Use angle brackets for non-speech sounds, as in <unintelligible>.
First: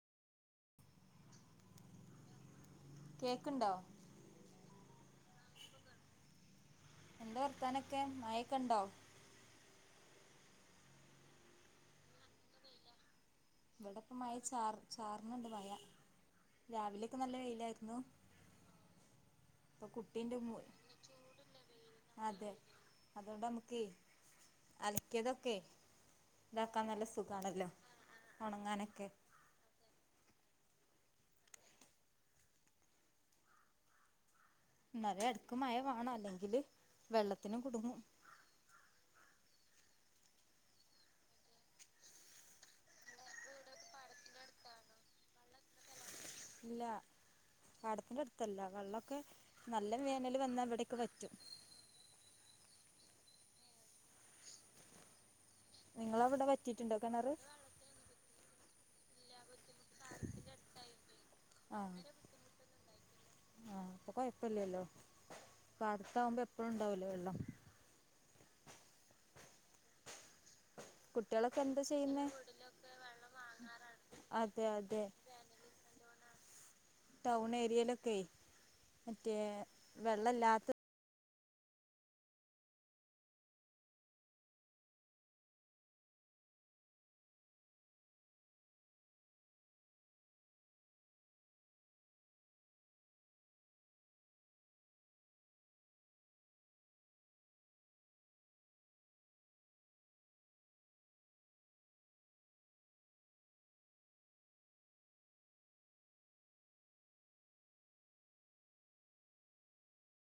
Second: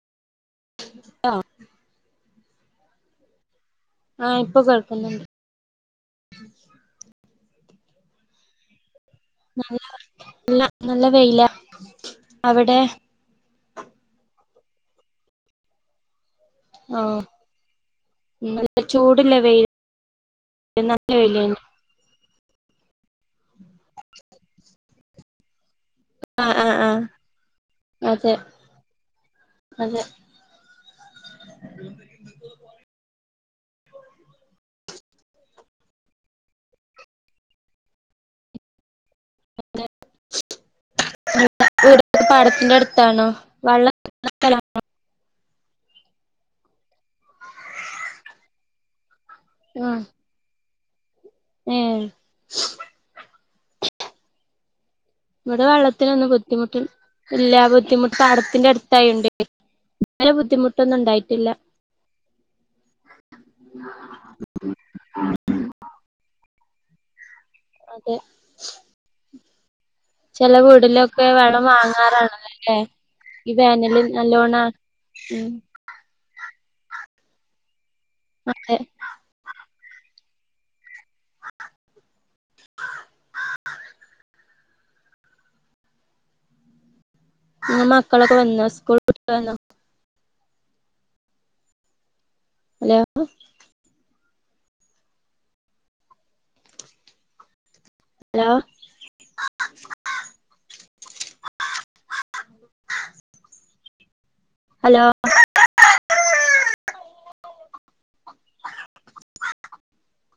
ആഹ് കേക്ക്ണ്ടോ ആഹ് ഇപ്പ കേൾക്ക്ന്ന്ണ്ട് എന്താ വർത്താനൊക്കെ മയേക്കണ്ടോ നല്ല ല്ല നല്ല വെയിലാ അവടെ ഇവടെപ്പം മഴ ചാർ ചാർന്ണ്ട് മയ ഓ രാവിലെക്കെ നല്ല വെയിലാര്ന്നു നല്ല ചൂട്ല്ല വെയ് പ്പൊ കുട്ടീന്റെ മുയ് അതെ അതോണ്ടമ്മക്കയ് അലക്ക്യേതൊക്കെ ആഹ് ആഹ് താക്കാ ആഹ് നല്ല സുഖാണല്ലോ അതെ ഒണങ്ങാനെക്കെ അതെ ന്നാലു എട്ക്ക് മയ വാണഅല്ലെങ്കില് വെള്ളത്തിനും കുടുങ്ങും <unintelligible> പാടത്തിന്റെ അട്ത്താണോ വള്ളം <unintelligible> ആണോ ഇല്ല പാടത്തിന്റെ അട്ത്തല്ല വള്ളോക്കെ ആഹ് നല്ല വേ ന്നല് വന്നാൽ ഇവിടേക്ക് വറ്റും ഏഹ് ഇവിടെ വെള്ളത്തിനൊന്നും നിങ്ങളവിടെ ബുദ്ധിമുട്ട് വറ്റിയിട്ടുണ്ടോ കിണറ് ഇല്ല ബുദ്ധിമുട്ട് പാടത്തിന്റെ അട്ത്തായോണ്ടേ ആഹ് ആഹ് അപ്പൊ കൊയപ്പല്യല്ലോ പാടത്താവുമ്പഎപ്പഴുണ്ടാവൊല്ലോ വെള്ളം അതെ ചെല വീട്ലൊക്കെ കുട്ടികളൊക്കെ വെള്ളം എന്താ ചെയ്യുന്നേ വാങ്ങാറാണല്ലോല്ലേ ഇവേനലിൽ നല്ലോണ ഉം ട്ടൗണേരിയലൊക്കെയ് അതെ മറ്റേ വെള്ളല്ലാത്ത ആ ഇങ്ങ മക്കളൊക്കെ വന്നോ സ്കൂൾ വിട്ട് വന്നോ ഹലോ അലോ ഹലോ